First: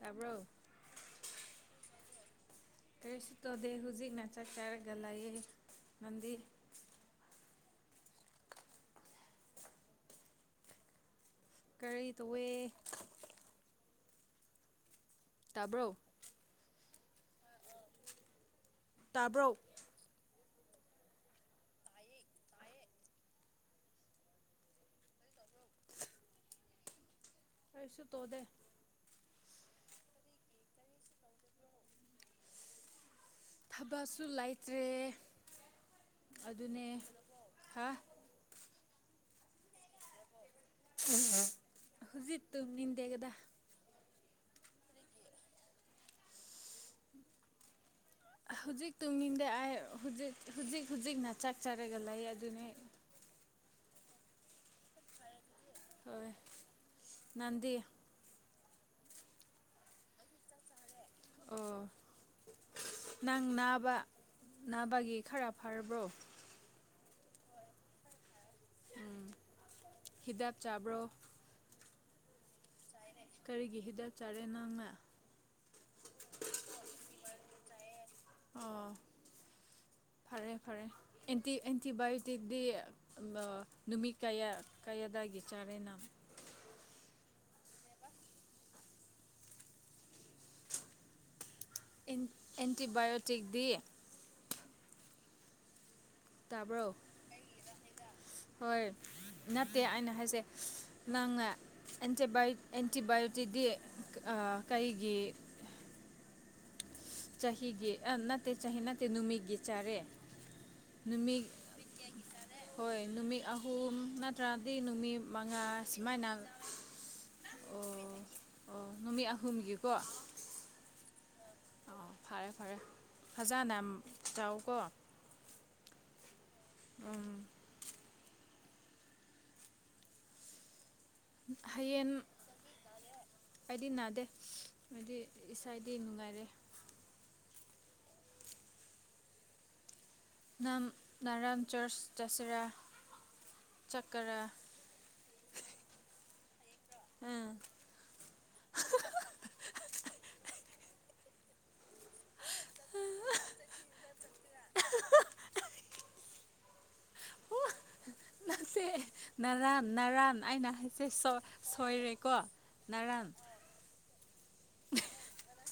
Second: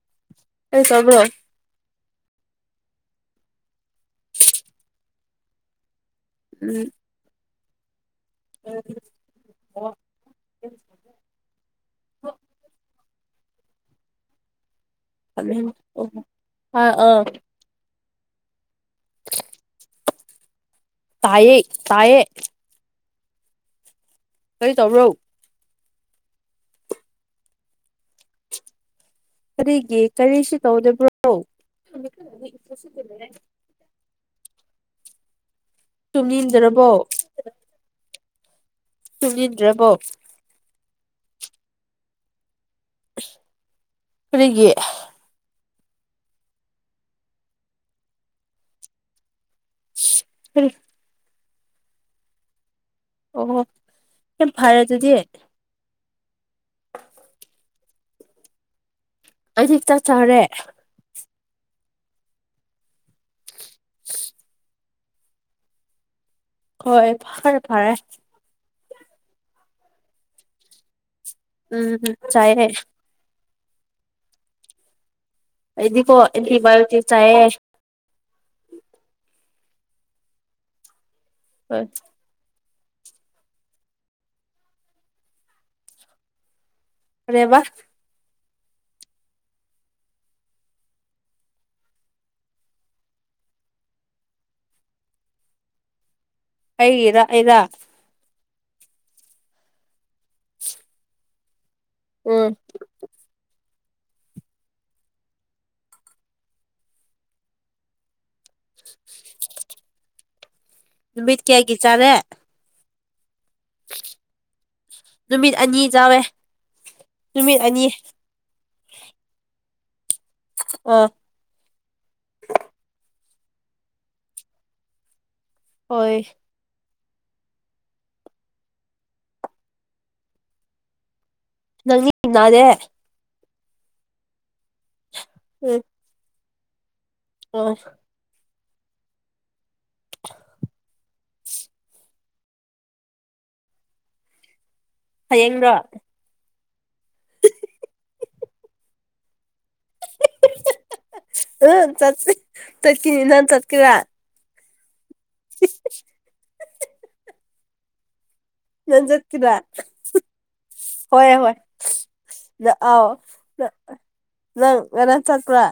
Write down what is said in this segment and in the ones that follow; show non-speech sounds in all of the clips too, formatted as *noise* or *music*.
ꯇꯥꯕ꯭ꯔꯣ ꯑꯩ ꯇꯥꯕ꯭ꯔꯣ ꯀꯔꯤꯁꯨ ꯇꯧꯗꯦ ꯍꯨꯖꯤꯛꯅ ꯆꯥꯛ ꯆꯥꯔꯒ ꯂꯩꯌꯦ ꯅꯪꯗꯤ ꯎꯝ *unintelligible* ꯀꯔꯤ ꯇꯧꯋꯦ ꯇꯥꯕ꯭ꯔꯣ ꯍꯥꯏ ꯑꯥ ꯇꯥꯕ꯭ꯔꯣ ꯇꯥꯏꯌꯦ ꯇꯥꯏꯌꯦ ꯀꯔꯤ ꯇꯧꯕ꯭ꯔꯧ ꯑꯩꯁꯨ ꯇꯣꯗꯦ ꯀꯔꯤꯒꯤ ꯀꯔꯤꯁꯨ ꯇꯧꯗꯕ꯭ꯔꯣ ꯊꯕꯛꯁꯨ ꯂꯩꯇ꯭ꯔꯦ ꯑꯗꯨꯅꯦ ꯇꯨꯝꯅꯤꯡꯗ꯭ꯔꯕꯣ ꯍꯥ ꯇꯨꯝꯅꯤꯟꯗ꯭ꯔꯕꯣ ꯍꯧꯖꯤꯛ ꯇꯨꯝꯅꯤꯡꯗꯦꯒꯗ ꯀꯔꯤꯒꯤ ꯍꯧꯖꯤꯛ ꯇꯨꯡꯅꯤꯡꯗ ꯑꯩ ꯍꯧꯖꯤꯛ ꯀꯔꯤ ꯍꯧꯖꯤꯛ ꯍꯧꯖꯤꯛꯅ ꯆꯥꯛ ꯆꯥꯔꯒ ꯂꯩ ꯑꯗꯨꯅꯦ ꯑꯣꯍꯣ ꯌꯥꯝ ꯐꯔꯦ ꯑꯗꯨꯗꯤ ꯍꯣꯏ ꯅꯪꯗꯤ ꯑꯩꯗꯤ ꯆꯥꯛ ꯆꯥꯔꯦ ꯑꯣ ꯅꯪ ꯅꯥꯕ ꯅꯥꯕꯒꯤ ꯈꯔ ꯐꯔꯕ꯭ꯔꯣ ꯍꯣꯏ ꯐꯔꯦ ꯐꯔꯦ ꯎꯝ ꯍꯤꯗꯥꯛ ꯆꯥꯕ꯭ꯔꯣ ꯎꯝ ꯆꯥꯏꯌꯦ ꯀꯔꯤꯒꯤ ꯍꯤꯗꯥꯛ ꯆꯥꯔꯦ ꯅꯪꯅ ꯑꯩꯗꯤꯀꯣ ꯑꯦꯟꯇꯤ ꯕꯥꯌꯣꯇꯤꯛ ꯆꯥꯏꯌꯦ ꯑꯣ ꯐꯔꯦ ꯐꯔꯦ ꯑꯦꯟꯇꯤ ꯑꯦꯟꯇꯤꯕꯥꯏꯌꯨꯁ ꯇꯤꯛꯗꯤ ꯑꯃ ꯅꯨꯃꯤꯠ ꯀꯌꯥ ꯀꯌꯥꯗꯒꯤ ꯆꯥꯔꯦ ꯅꯪ ꯀꯔꯤ ꯍꯥꯏꯕ ꯏꯟ ꯑꯦꯟꯇꯤꯕꯥꯏꯌꯣꯇꯤꯛꯗꯤ ꯇꯥꯕ꯭ꯔꯣ ꯑꯩꯒꯤꯔ ꯑꯩꯔ ꯍꯣꯏ ꯅꯠꯇꯦ ꯑꯩꯅ ꯍꯥꯏꯁꯦ ꯅꯪꯅ ꯎꯝ ꯑꯦꯟꯇꯤꯕꯥꯏꯠ ꯑꯦꯟꯇꯤꯕꯥꯏꯌꯣꯇꯤꯛꯇꯤ ꯑꯥ ꯀꯩꯒꯤ ꯆꯍꯤꯒꯤ ꯅꯠꯇꯦ ꯆꯍꯤ ꯅꯠꯇꯦ ꯅꯨꯃꯤꯠꯒꯤ ꯆꯥꯔꯦ ꯅꯨꯃꯤꯠ ꯀꯌꯥꯒꯤ ꯆꯥꯔꯦ ꯍꯣꯏ ꯅꯨꯃꯤꯠ ꯑꯍꯨꯝ ꯅꯠꯇ꯭ꯔꯗꯤ ꯅꯨꯃꯤꯠ ꯃꯉꯥ ꯑꯅꯤ ꯆꯥꯋꯦ ꯁꯨꯃꯥꯏꯅ ꯅꯨꯃꯤꯠ ꯑꯅꯤ ꯑꯣ ꯑꯣ ꯅꯨꯃꯤꯠ ꯑꯍꯨꯝꯒꯤꯀꯣ ꯑꯣ ꯑꯣ ꯐꯔꯦ ꯐꯔꯦ ꯐꯖꯅ ꯇꯧꯀꯣ ꯍꯣꯏ ꯎꯝ ꯅꯪꯗꯤ ꯍꯌꯦꯡ ꯅꯥꯗꯦ ꯑꯩꯗꯤ ꯅꯥꯗꯦ ꯍꯥꯏꯗꯤ ꯎꯝ ꯏꯁꯥꯗꯤ ꯅꯨꯡꯉꯥꯏꯔꯦ ꯑꯣ ꯅꯪ ꯅꯔꯥꯡ ꯆ꯭ꯔꯁ ꯆꯆꯔꯥ ꯆꯀꯔꯥ ꯍꯌꯦꯡꯗꯣ ꯎꯝ ꯎ ꯆꯠꯄꯤ ꯆꯠꯀꯤꯅꯤ ꯅꯥꯟ ꯆꯠꯀꯤꯔ ꯍꯥꯥ ꯍꯥ ꯎ ꯁꯦ ꯅꯪ ꯆꯠꯀꯦꯔꯥ ꯅꯔꯥꯟ ꯅꯔꯥꯟ ꯑꯩꯅ ꯍꯥꯏꯁꯦ ꯍꯣꯏ ꯍꯣꯏ ꯁꯣꯏꯔꯦꯀꯣ ꯑꯥꯎ ꯅꯔꯥꯟ *inaudible* ꯅꯪ ꯉꯔ ꯆꯠꯄ꯭ꯔꯣ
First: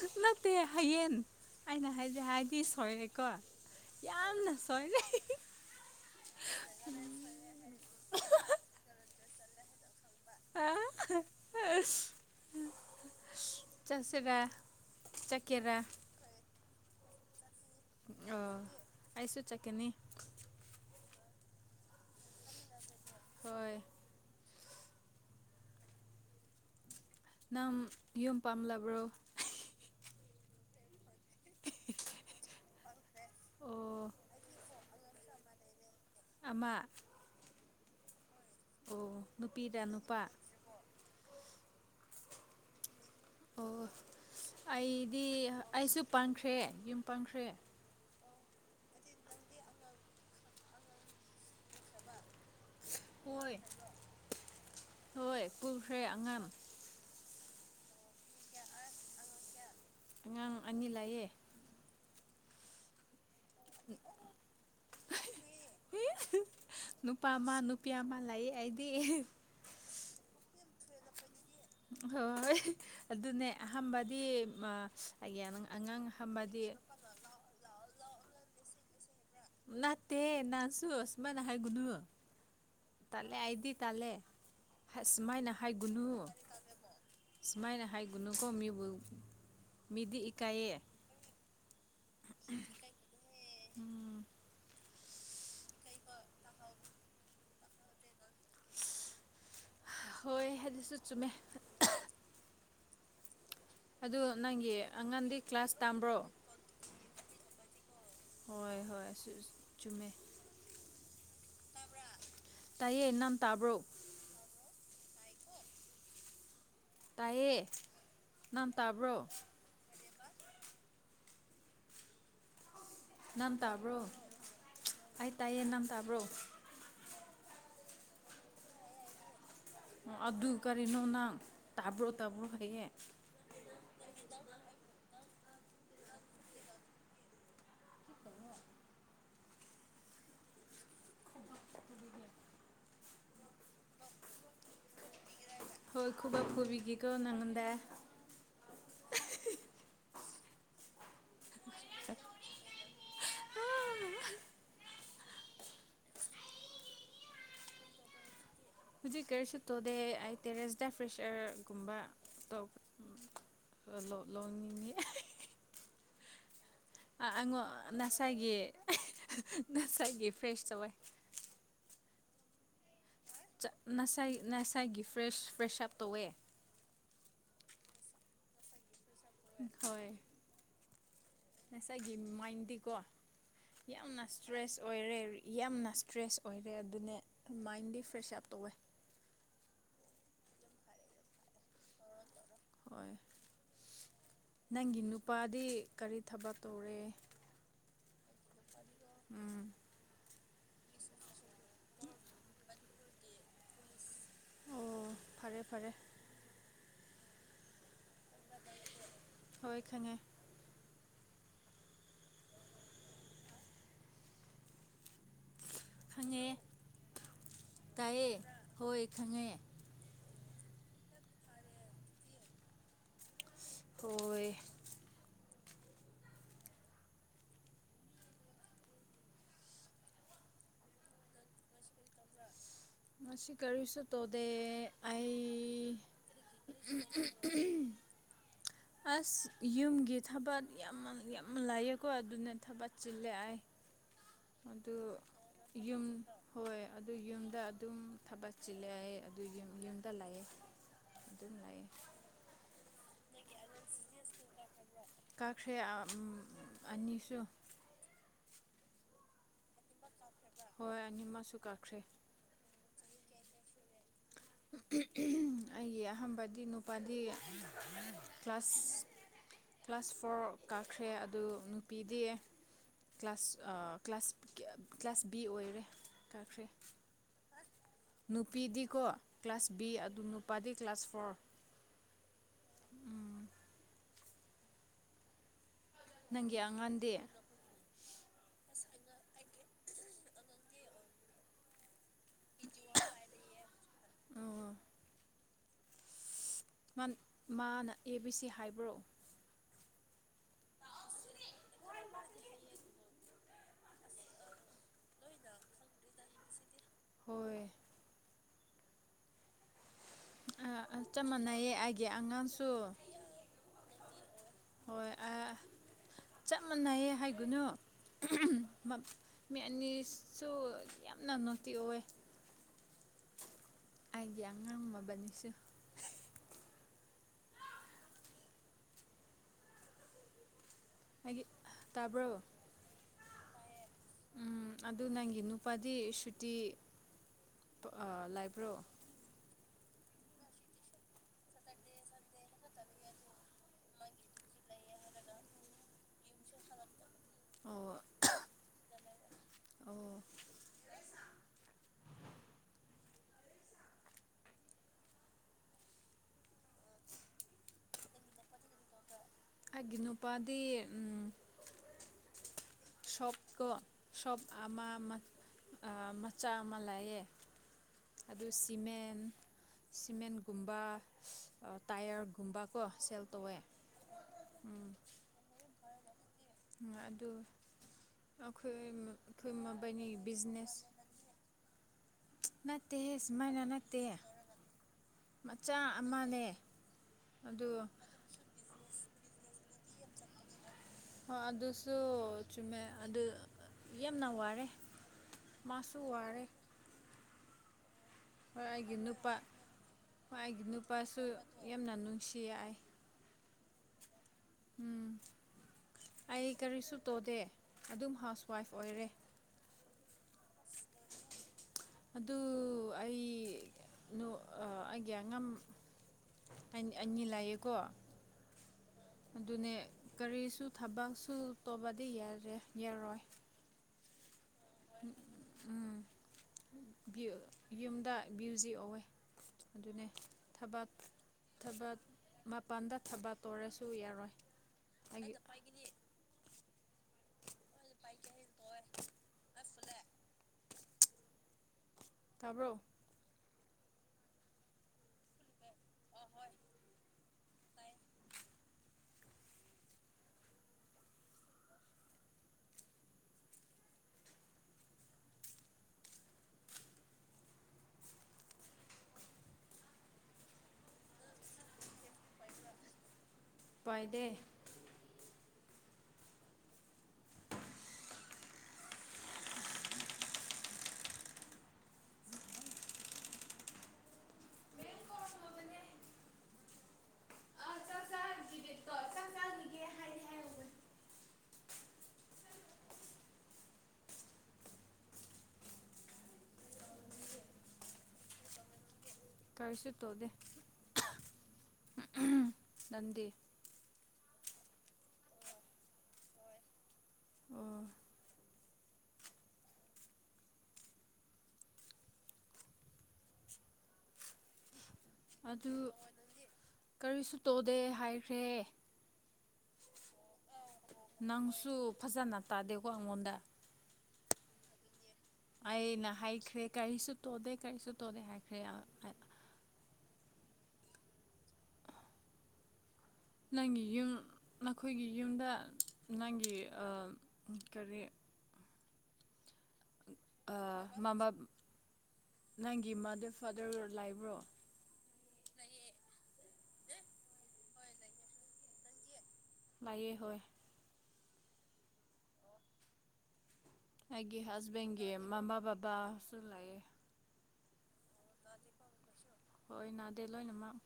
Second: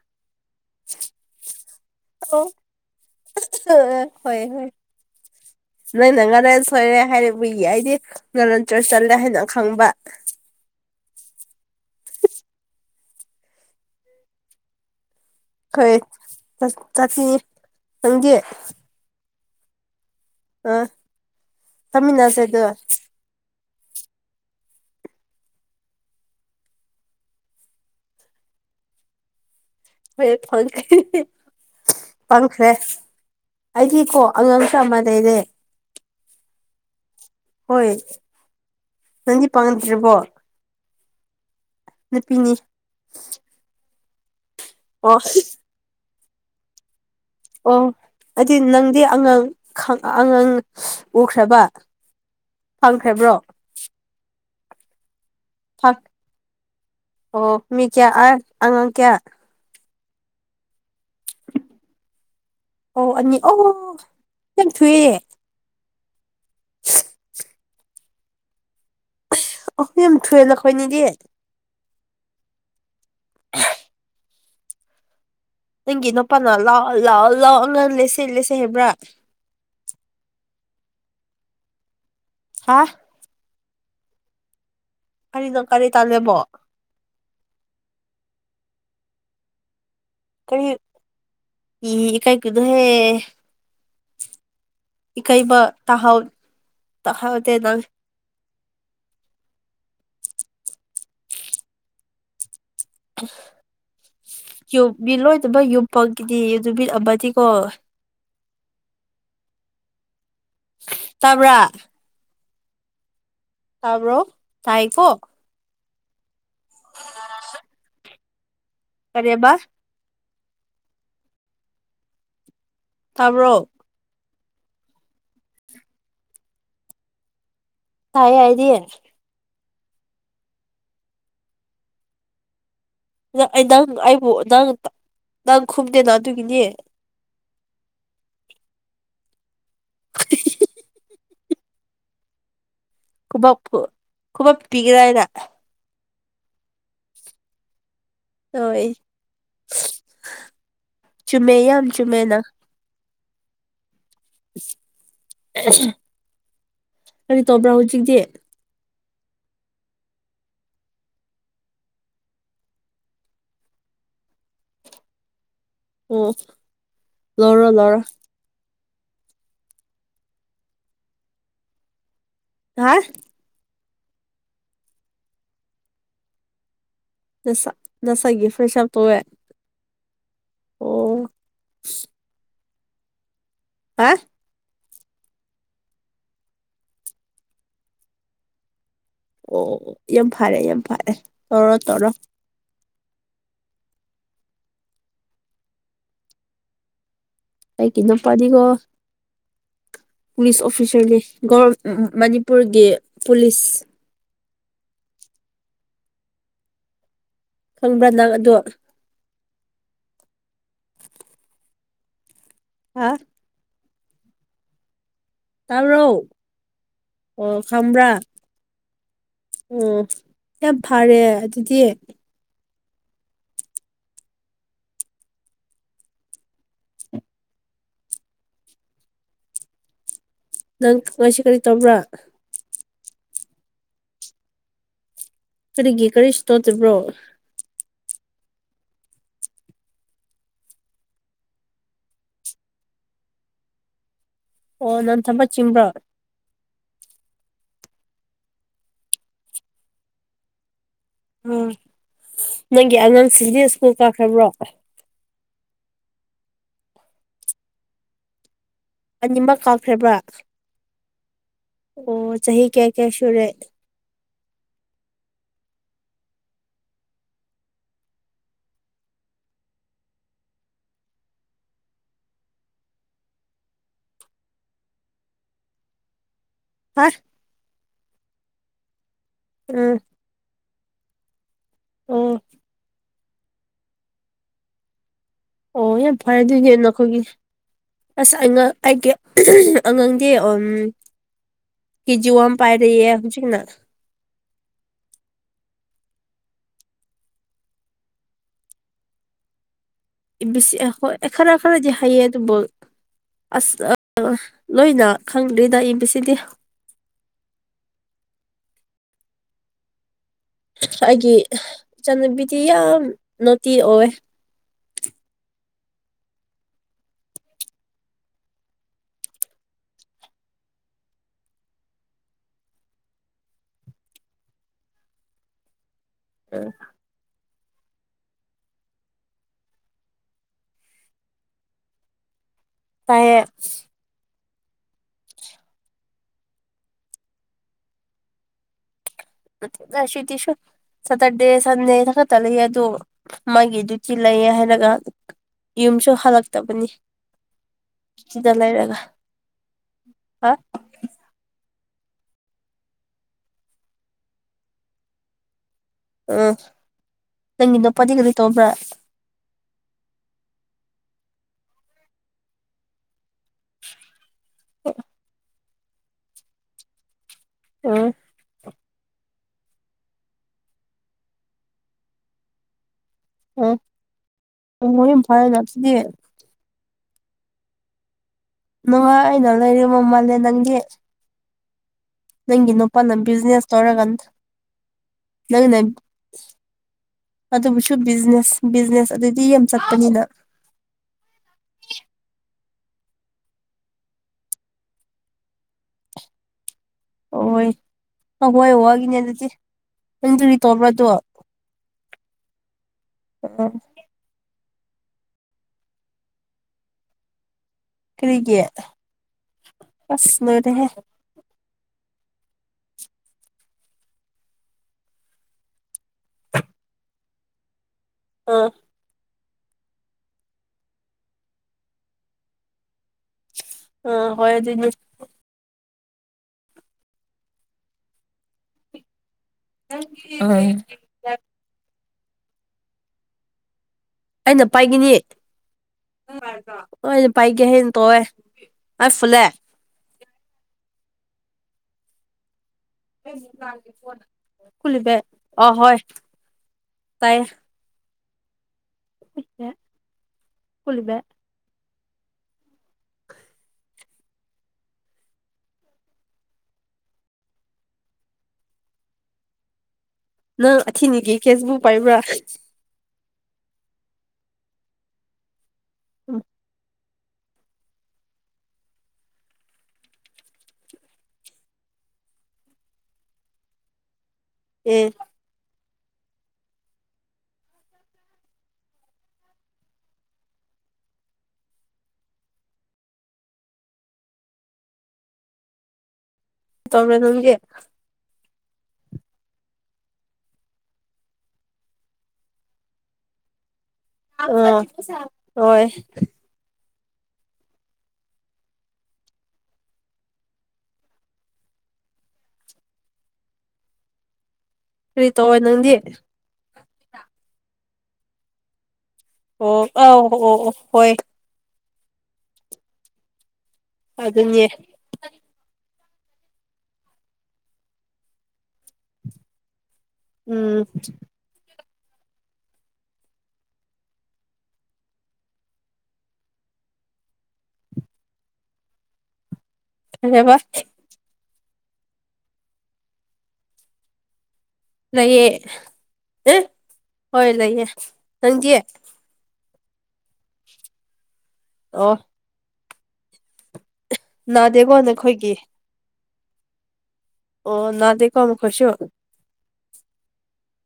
ꯑꯗꯨꯠ ꯅꯠꯇꯦ ꯍꯌꯦꯡ ꯑꯩꯅ ꯍꯥꯏꯗꯤ ꯑꯣ ꯍꯥꯏꯗꯤ ꯁꯣꯏꯔꯦꯀꯣ ꯍꯣꯏ ꯌꯥꯝꯅ ꯍꯣꯏ ꯁꯣꯏꯔꯦ ꯅꯪꯅ ꯉꯥꯔꯦꯟ ꯁꯣꯏꯔꯦ ꯍꯥꯏꯔꯕꯨꯏꯒꯤ ꯑꯩꯗꯤ ꯉꯔꯇ꯭ꯔ ꯆꯠꯂꯦ ꯍꯥꯏꯅ ꯈꯪꯕ ꯆꯠꯁꯤꯗ ꯆꯠ ꯈꯔꯦ ꯆ ꯑ ꯑꯩꯁꯨ ꯆꯀꯦꯅꯤ ꯑ ꯊꯝꯃꯤꯟꯅꯁꯦꯗ ꯍꯣꯏ ꯅꯪ ꯌꯨꯝ ꯄꯥꯝꯂꯕ꯭ꯔꯣ ꯍꯣꯏ ꯐꯣꯟ ꯀ ꯑꯦ ꯈꯪꯈ꯭ꯔꯦ ꯑꯩꯗꯤ ꯀꯣ ꯑꯉꯥꯡꯁꯨ ꯑꯃ ꯂꯩꯔꯦ ꯑꯃ ꯍꯣꯏ ꯑꯣ ꯅꯪꯗꯤ ꯅꯨꯄꯤꯔ ꯄꯥꯉꯟꯗ꯭꯭ꯔꯔꯤꯕꯣ ꯅꯨꯄꯥ ꯅꯨꯄꯤꯅꯤ ꯑꯣ ꯑꯣ ꯑꯩꯗꯤ ꯑꯩꯁꯨ ꯄꯥꯟꯈ꯭ꯔꯦ ꯌꯨꯝ ꯄꯥꯟꯈ꯭ꯔꯦ ꯑꯣ ꯑꯗꯨꯗꯤ ꯅꯪꯗꯤ ꯑꯉꯥꯡ ꯑꯉꯥꯡ ꯎꯈ꯭ꯔꯕ ꯐꯪꯈ꯭ꯔꯕ꯭ꯔꯣ ꯍꯣꯏ ꯍꯣꯏ ꯄꯨꯨꯈ꯭ꯔꯦ ꯑꯉꯝ ꯑꯣ ꯃꯤ ꯀꯌꯥ ꯑꯥ ꯑꯉꯥꯡ ꯀꯌꯥ ꯑꯉꯥꯡ ꯑꯅꯤ ꯂꯥꯛꯑꯦ ꯑꯣ ꯑꯅꯤ ꯑ ꯈꯤꯇꯪ ꯊꯣꯛꯨꯑꯦ ꯅꯨꯄꯥ ꯑꯃ ꯅꯨꯄꯤ ꯑꯃ ꯂꯥꯛꯌꯦ ꯑꯩꯗꯤ ꯑꯣꯏ ꯊꯣꯏꯋ ꯂꯧꯈꯣꯏꯅꯤꯗꯤꯦ ꯍꯣꯏ ꯍꯣꯏ ꯑꯗꯨꯅꯦ ꯑꯍꯝꯕꯗꯤ ꯀꯒꯤ ꯅꯪꯒꯤ ꯅꯨꯄꯥꯅ ꯂꯥꯛꯑꯣ ꯂꯥꯛꯑꯣ ꯂꯥꯛꯑꯣ ꯑꯉꯜꯂꯦꯁꯦꯠꯂꯦꯁꯦ ꯍꯥꯏꯕ꯭ꯔꯥ ꯅꯅꯥ ꯇꯦ ꯅꯥꯟꯁꯨꯨ ꯁꯃꯥꯏ ꯅꯍꯥꯏꯒꯨꯅꯨ ꯍꯥ ꯇꯜꯂꯦ ꯑꯩꯗꯤ ꯇꯜꯂꯦ ꯍꯁ ꯁꯨꯃꯥꯏꯅ ꯀꯔꯤꯅꯣ ꯀꯔꯤ ꯍꯥꯏꯒꯨꯅꯨ ꯇꯥꯜꯂꯦꯕꯣ ꯁꯨꯃꯥꯏꯅ ꯍꯥꯏꯒꯨꯅꯨꯀꯣ ꯃꯤꯕꯨ ꯃꯤꯗꯤ ꯀꯔꯤ ꯏꯀꯥꯏꯌꯦ ꯏ ꯏꯀꯥꯏ ꯒꯅꯨꯍꯦ ꯏꯀꯥꯏꯕ ꯇꯍꯧ ꯇꯍꯥꯎꯗꯦ ꯅꯪ ꯍꯣꯏ ꯑꯗꯨꯁꯨ ꯆꯨꯝꯃꯦ ꯑꯗꯨ ꯅꯪꯒꯤ ꯌꯨꯝꯕꯤ ꯑꯉꯥꯡꯗꯤ ꯂꯣꯏꯗꯃꯛ ꯀ꯭ꯂꯥꯁ ꯇꯝꯕ꯭ꯔꯣ ꯌꯨꯝꯐꯝꯪꯒꯤꯗꯤ ꯅꯨꯃꯤꯠ ꯑꯃꯗꯤꯀꯣ ꯍꯣꯏ ꯍꯣꯏ *unintelligible* ꯆꯨꯝꯃꯦ ꯇꯥꯕ꯭ꯔꯥ ꯇꯥꯏꯌꯦ ꯅꯪ ꯇꯥꯕ꯭ꯔꯣ ꯇꯥꯕ꯭ꯔꯣ ꯇꯥꯏ ꯀꯣ ꯇꯥꯏꯌꯦ ꯅꯪ ꯇꯥꯕ꯭ꯔꯣ ꯀꯔꯤꯕ ꯅꯪ ꯇꯥꯕ꯭ꯔꯣ ꯑꯩ ꯇꯥꯏꯌꯦ ꯅꯪ ꯇꯥꯕ꯭ꯔꯣ ꯇꯥꯏ ꯑꯩꯗꯤ ꯑꯗꯨ ꯀꯔꯤꯅꯣ ꯅꯪ ꯇꯥꯕ꯭ꯔꯣ ꯇꯥꯕ꯭ꯔꯣ ꯍꯥꯏꯌꯦ ꯑꯩ ꯅꯪ ꯑꯩꯕꯨ ꯅꯪ ꯅꯪ ꯈꯨꯝꯗꯦꯅ ꯑꯗꯨꯒꯤꯅꯤ *unintelligible* ꯈꯨꯕꯥꯛꯄꯨ ꯈꯨꯕꯞ ꯄꯤꯒꯦꯔ ꯍꯥꯏꯅ ꯍꯣꯏ ꯈꯨꯕꯥꯛ ꯈꯨꯨꯕꯤꯒꯤꯀꯣ ꯅꯪꯉꯣꯟꯗ ꯍꯣꯏ ꯆꯨꯝꯃꯦ ꯌꯥꯝ ꯆꯨꯝꯃꯦꯅ *unintelligible* ꯀꯔꯤ ꯇꯧꯕ꯭ꯔꯥ ꯍꯧꯖꯤꯛꯇꯤ ꯍꯧꯖꯤꯛ ꯀꯔꯤꯁꯨꯠ ꯇꯣꯗꯦ ꯑꯩ ꯇꯦꯔꯦꯁ ꯇ ꯐ꯭ꯔꯦꯁꯔꯒꯨꯝꯕ ꯇ *unintelligible* ꯑꯣ ꯂꯧꯔꯣ *unintelligible* ꯂꯧꯔꯣ ꯉꯁꯥꯏꯒꯤ ꯉꯁꯥꯏꯒꯤ ꯐ꯭ꯔꯦꯁ ꯇꯧꯋꯦ *unintelligible* ꯅꯁꯥꯏ ꯅꯁꯥꯏꯒꯤ ꯐ꯭ꯔꯦꯁ ꯐ꯭ꯔꯦꯁ ꯑꯞ ꯇꯧꯋꯦ ꯅꯁ ꯅꯁꯒꯤ ꯐ꯭ꯔꯦꯁ ꯑꯞ ꯇꯧꯋꯦ ꯍꯣꯏ ꯑꯣ ꯅꯁꯥꯏꯒꯤ ꯃꯥꯏꯟꯗꯤꯀꯣ ꯍꯥ ꯌꯥꯝꯅ ꯁ꯭ꯇ꯭ꯔꯦꯁ ꯑꯣꯏꯔꯦ ꯌꯥꯝꯅ ꯏꯁ꯭ꯇ꯭ꯔꯦꯁ ꯑꯣꯏꯔꯦ ꯑꯗꯨꯅꯦ ꯃꯥꯏꯟꯗꯤ ꯐ꯭ꯔꯦꯁ ꯑꯞ ꯇꯧꯋꯦ ꯑꯣ ꯌꯥꯝ ꯐꯔꯦ ꯌꯥꯝ ꯐꯔꯦ ꯇꯧꯔꯣ ꯇꯧꯔꯣ ꯍꯣꯏ ꯅꯪꯒꯤ ꯅꯨꯄꯥꯗꯤ ꯀꯔꯤ ꯊꯕꯛ ꯇꯧꯔꯦ ꯑꯩꯒꯤ ꯅꯨꯄꯥꯗꯤꯀꯣ ꯎꯝ ꯄꯨꯂꯤꯁ ꯑꯣꯐꯤꯁꯥꯔꯒꯤ *unintelligible* ꯃꯅꯤꯄꯨꯔꯒꯤ ꯄꯨꯂꯤꯁ ꯑꯣ ꯐꯔꯦ ꯐꯔꯦ ꯈꯪꯕ꯭ꯔꯥ ꯅꯪ ꯑꯗꯣ *inaudible* ꯍꯣꯏ ꯈꯪꯉꯦ ꯍꯥ ꯇꯥꯕ꯭ꯔꯣ ꯈꯪꯉꯦ ꯑꯣ ꯈꯪꯕ꯭ꯔ ꯇꯥꯏꯌꯦ ꯍꯣꯏ ꯈꯪꯉꯦ ꯌꯥꯝ ꯐꯔꯦ ꯑꯗꯨꯗꯤ ꯍꯣꯏ ꯅꯪ ꯉꯁꯤ ꯀꯔꯤ ꯇꯧꯕ꯭ꯔꯥ ꯇꯁ ꯉꯁꯤ ꯀꯔꯤꯁꯨ ꯇꯧꯗꯦ ꯑꯩ ꯀꯔꯤꯒꯤ ꯀꯔꯤꯁꯨ ꯇꯧꯗꯕ꯭ꯔꯣ *unintelligible* ꯑꯁ ꯌꯨꯝꯒꯤ ꯊꯕꯛ ꯌꯥꯝ ꯌꯥꯝ ꯂꯥꯛꯑꯦꯀꯣ ꯑꯗꯨꯅ ꯊꯕꯛ ꯆꯤꯜꯂꯦ ꯑꯩ ꯑꯗꯨ ꯑꯣ ꯅꯪ ꯊꯕꯛ ꯆꯤꯟꯕ꯭ꯔꯣ ꯌꯨꯝ ꯍꯣꯏ ꯑꯗꯨ ꯌꯨꯝꯗ ꯑꯗꯨꯝ ꯊꯕꯛ ꯆꯤꯜꯂꯦ ꯑꯩ ꯑꯗꯨ ꯌꯨ ꯌꯨꯝꯗ ꯂꯩꯑꯦ ꯑꯗꯨꯝ ꯎꯝ ꯂꯩ ꯅꯪꯒꯤ ꯑꯉꯥꯡ ꯁꯤꯡꯗꯤ ꯁ꯭ꯀꯨꯜ ꯀꯥꯈ꯭ꯔꯕ꯭ꯔꯣ ꯀꯥꯈ꯭ꯔꯦ ꯑꯥ ꯎꯝ ꯑꯅꯤꯁꯨ ꯑꯅꯤꯃꯛ ꯀꯥꯈ꯭ꯔꯕ꯭ꯔꯥ ꯍꯣꯏ ꯑꯅꯤꯃꯛꯁꯨ ꯀꯥ ꯑꯣ ꯆꯍꯤ ꯀꯌꯥ ꯀꯌꯥ ꯁꯨꯔꯦ ꯑꯩꯒꯤ ꯑꯍꯥꯟꯕꯗꯤ ꯅꯨꯄꯥꯗꯤ ꯀ꯭ꯂꯥꯁ ꯀ꯭ꯂꯥꯁ ꯐꯣꯔ ꯀꯥꯈ꯭ꯔꯦ ꯑꯗꯨ ꯅꯨꯄꯤꯗꯤ ꯀ꯭ꯂꯥꯁ ꯑꯥ ꯀ꯭ꯂꯥꯁ ꯀ꯭ꯂꯥꯁ ꯕꯤ ꯑꯣꯏꯔꯦ ꯀꯥꯈ꯭ꯔꯦ ꯍ ꯅꯨꯄꯤꯗꯤꯀꯣ ꯀ꯭ꯂꯥꯁ ꯕꯤ ꯎꯝ ꯑꯗꯨ ꯅꯨꯄꯥꯗꯤ ꯀ꯭ꯂꯥꯁ ꯐꯣꯔ ꯑꯣ ꯑꯣ ꯌꯥꯝ ꯐꯔꯦ ꯅꯪꯒꯤ ꯑꯗꯨꯏꯗꯤ ꯑꯉꯥꯡꯗꯤ ꯅꯈꯣꯏꯒꯤ ꯑꯁ ꯑꯉꯥꯡ ꯑꯩꯒꯤ ꯑꯉꯥꯡꯗꯤ ꯀꯖꯤ ꯋꯥꯟ ꯄꯥꯏꯔꯤꯌꯦ ꯍꯧꯖꯤꯛꯅ *unintelligible* ꯃꯥ ꯃꯥꯅ ꯑꯦ ꯕꯤ ꯁꯤ ꯍꯥꯏꯕ꯭ꯔꯣ ꯏꯪꯂꯤꯁ ꯑ ꯍ‌ꯣꯏ ꯈꯔ ꯈꯔꯗꯤ ꯍꯩꯌ‌ꯦ ꯑꯗꯨꯕꯨ ꯑꯁ ꯑ ꯂꯣꯏꯅ ꯈꯪꯗ꯭ꯔꯤꯗ ꯑꯦꯕꯤꯁꯤꯗꯤ ꯍꯣꯏ ꯑꯥ ꯆꯞ ꯑꯩꯒꯤ ꯃꯥꯟꯅꯩꯌꯦ ꯑꯩꯒꯤ ꯑꯉꯥꯡꯁꯨ ꯏꯆꯟꯅꯨꯄꯤꯗꯤ ꯌꯥꯝ ꯅꯣꯇꯤ ꯑꯣꯏ ꯍꯣꯏ ꯑꯥ‌ ꯆꯞ ꯃꯥꯟꯅꯩꯌꯦ ꯍꯥꯏꯒꯅꯨ ꯃꯤ ꯑꯅꯤꯁꯨ ꯌꯥꯝꯅ ꯅ‌ꯣꯠꯇꯤ ꯑꯣꯏ ꯑꯩꯒꯤ ꯑꯉꯥꯡ ꯃꯕꯟꯅꯤꯁ‌ꯦ ꯑ ꯍꯥꯏꯒꯤ ꯇꯥꯕ꯭ꯔꯣ ꯇꯥꯏꯌꯦ ꯎꯝ ꯑꯗꯨ ꯅꯪꯒꯤ ꯅꯨꯄꯥꯗꯤ ꯁꯨꯇꯤ ꯑꯥ ꯂꯩꯕ꯭ꯔꯣ ꯁꯨꯇꯤꯁꯨ ꯁꯇꯔꯗꯦ ꯁꯟꯗꯦꯗ ꯈꯛꯇ ꯂꯩꯌꯦ ꯑꯗꯣ ꯃꯥꯒꯤ ꯗꯤꯌꯨꯇꯤ ꯂꯩꯌꯦ ꯍꯥꯏꯔꯒ ꯌꯨꯝꯁꯨ ꯍꯜꯂꯛꯇꯕꯅꯤ ꯑꯣ ꯁꯤꯗ ꯂꯩꯔꯒ ꯑꯣ ꯍꯥ ꯎ ꯅꯪꯒꯤ ꯅꯨꯄꯥꯗꯤ ꯀꯔꯤ ꯇꯧꯕ꯭ꯔꯥ ꯑꯩꯒꯤ ꯅꯨꯄꯥꯗꯤ ꯎꯝ ꯁꯣꯞꯀꯣ ꯁꯣꯞ ꯑꯃ ꯑꯥ ꯃꯆꯥ ꯑꯃ ꯂꯩꯌ‌ꯦ *unintelligible* ꯑꯗꯨ ꯁꯤꯃꯦꯟ ꯁꯤꯃꯦꯟꯒꯨꯝꯕ ꯇꯥꯏꯌꯔꯒꯨꯝꯕꯀꯣ ꯁꯨꯝ ꯇꯧꯌ‌ꯦ ꯎꯝ ꯎꯝ *unintelligible* ꯎꯝ ꯑꯗꯨ ꯑꯩꯈꯣꯏ ꯅꯨꯡꯉꯥꯏꯅ ꯑꯩꯈꯣꯏ ꯂꯩꯔꯕ ꯃꯥꯕꯟꯅꯤ ꯃꯥꯜꯂꯦ ꯅꯪꯗꯤ ꯕꯤꯖꯤꯅꯦꯁ ꯅꯪꯒꯤ ꯅꯨꯄꯥ ꯅꯠꯇꯦꯍꯦ ꯅ ꯁꯨꯃꯥꯏꯅ ꯕꯤꯖꯤꯅꯦꯁ ꯅꯠꯇꯦ ꯇꯧꯔꯒꯥ ꯃꯆꯥ ꯅꯪꯅ ꯑꯃꯅꯦ ꯑꯗꯨ *unintelligible* ꯕꯤꯖꯤꯅꯦꯁ ꯕꯤꯖꯤꯅꯦꯁ ꯑꯗꯨꯗꯤ ꯌꯥꯝ ꯆꯠꯄꯅꯤꯅ ꯍꯣꯏ ꯑꯗꯨꯁꯨ ꯆꯨꯝꯃꯦ ꯑꯗꯨ ꯌꯥꯝꯅ ꯋꯥꯔꯦ ꯃꯥꯁꯨ ꯋꯥꯔꯦ ꯍꯣꯏ ꯍ ꯍꯣꯏ ꯑꯩꯒꯤ ꯋꯥꯒꯤꯅꯦ ꯅꯨꯄꯥ ꯑꯗꯨꯗꯤ ꯍꯣꯏ ꯅꯪꯗꯨꯨꯗꯤ ꯑꯩꯒꯤ ꯇꯧꯕ꯭ꯔꯥꯗꯣ ꯅꯨꯄꯥꯁꯨ ꯌꯥꯝꯅ ꯅꯨꯡꯁꯤꯌ‌ꯦ ꯑꯩ *unintelligible* ꯎꯝ ꯑꯩ ꯀꯔꯤꯁꯨ ꯇꯧꯗꯦ ꯑꯗꯨꯝ ꯍꯥꯎꯁ ꯀꯔꯤꯒꯤ ꯋꯥꯏꯐ ꯑꯣꯏꯔꯦ ꯑꯁ ꯂꯣꯏꯔꯦꯍꯦ ꯑꯗꯨ ꯑꯩ ꯅꯨ ꯑ ꯑꯩꯒꯤ ꯑꯉꯝ ꯑꯟ ꯑꯅꯤ ꯂꯩꯌꯦꯀꯣ ꯎꯝ ꯑꯗꯨꯅꯦ ꯀꯔꯤꯁꯨ ꯊꯕꯛꯁꯨ ꯇꯧꯕꯗꯤ ꯌꯥꯔꯦ ꯌꯥꯔꯣꯏ ꯎꯝ ꯍꯣꯏ ꯑꯗꯨꯏꯅ ꯎꯝ ꯕ꯭ꯌꯨ ꯌꯨꯝꯗ ꯕ꯭ꯌꯨꯖꯤ ꯑꯋꯦ ꯑꯗꯨꯅꯦ ꯎꯝ ꯊꯕꯠ ꯑꯩꯅ ꯊꯕꯠ ꯃꯄꯥꯟꯗ ꯊꯕꯛ ꯇꯧꯔꯁꯨ ꯌꯥꯔꯣꯏ ꯑꯩꯅ ꯄꯥꯏꯒꯅꯤ ꯑꯩꯒꯤ ꯍꯣꯏ ꯑꯩꯅ ꯄꯥꯏꯒꯦ ꯍꯥꯏꯅ ꯇꯧꯋꯦ ꯑꯩ ꯐꯨꯜꯂꯦ *unintelligible* *unintelligible* ꯑ ꯍꯣꯏ ꯇꯥꯏꯌꯦ *unintelligible* *unintelligible* ꯅꯪ ꯑꯊꯤꯅꯤꯒꯤ ꯀꯦꯁꯕꯨ ꯄꯥꯏꯕ꯭ꯔꯥ ꯄꯥꯏꯗꯦ ꯎꯝ ꯑꯦ ꯇꯤꯀꯦꯠꯇꯣ ꯆꯥꯛ ꯆꯥꯒꯤꯒꯦ ꯍꯥꯏ ꯍꯥꯏꯍꯧꯕꯅꯤ *unintelligible* ꯀꯔꯤꯁꯨ ꯇꯧꯗꯦ ꯅꯟꯗꯤ ꯑꯣ ꯍꯣꯏ ꯑꯣ ꯀꯔꯤ ꯇꯧꯋꯦ ꯑꯗꯨ ꯅꯪꯗꯤ ꯀꯔꯤꯁꯨ ꯇꯣꯗꯦ ꯍꯥꯏꯈ꯭ꯔꯦ ꯑꯣ ꯑꯧ ꯍꯣ ꯑꯣ ꯑꯣ ꯍꯣꯏ ꯅꯪꯁꯨ ꯐꯖꯅ ꯇꯥꯗꯦꯀꯣ ꯑꯉꯣꯟꯗ ꯑꯗꯨꯅꯦ ꯑꯩꯅ ꯍꯥꯏꯈ꯭ꯔꯦ ꯀꯔꯤꯁꯨ ꯇꯣꯗꯦ ꯀꯔꯤꯁꯨ ꯇꯣꯗꯦ ꯍꯥꯏꯈ꯭ꯔꯦ ꯑ ꯎꯝ ꯅꯪꯒꯤ ꯌꯨꯝ ꯅꯈꯣꯏꯒꯤ ꯌꯨꯝꯗ ꯅꯪꯒꯤ ꯑ ꯀꯔꯤ ꯀꯩꯕ ꯑ ꯃꯥꯃꯞ ꯅꯪꯒꯤ ꯃꯥꯗꯔ ꯐꯥꯗꯔ ꯂꯥꯏꯕ꯭ꯔꯣ ꯂꯩꯑ ꯑ ꯍꯣꯏ ꯂꯩꯌꯦ ꯅꯪꯗꯤ ꯂꯩꯌꯦ ꯍꯣꯏ ꯑꯣ ꯑꯩꯒꯤ ꯅꯥꯗꯦꯀꯣ ꯍꯁꯕꯦꯟꯒꯤ ꯅꯈꯣꯏꯒꯤ ꯃꯃꯥ ꯕꯕꯥꯁꯨ ꯂꯩꯥꯑꯦ ꯑꯣ ꯅꯗꯦꯀꯣ ꯃꯈꯣꯏꯁꯨ ꯍꯣꯏ ꯅꯥꯗꯦ ꯂꯣꯏꯅꯃꯛ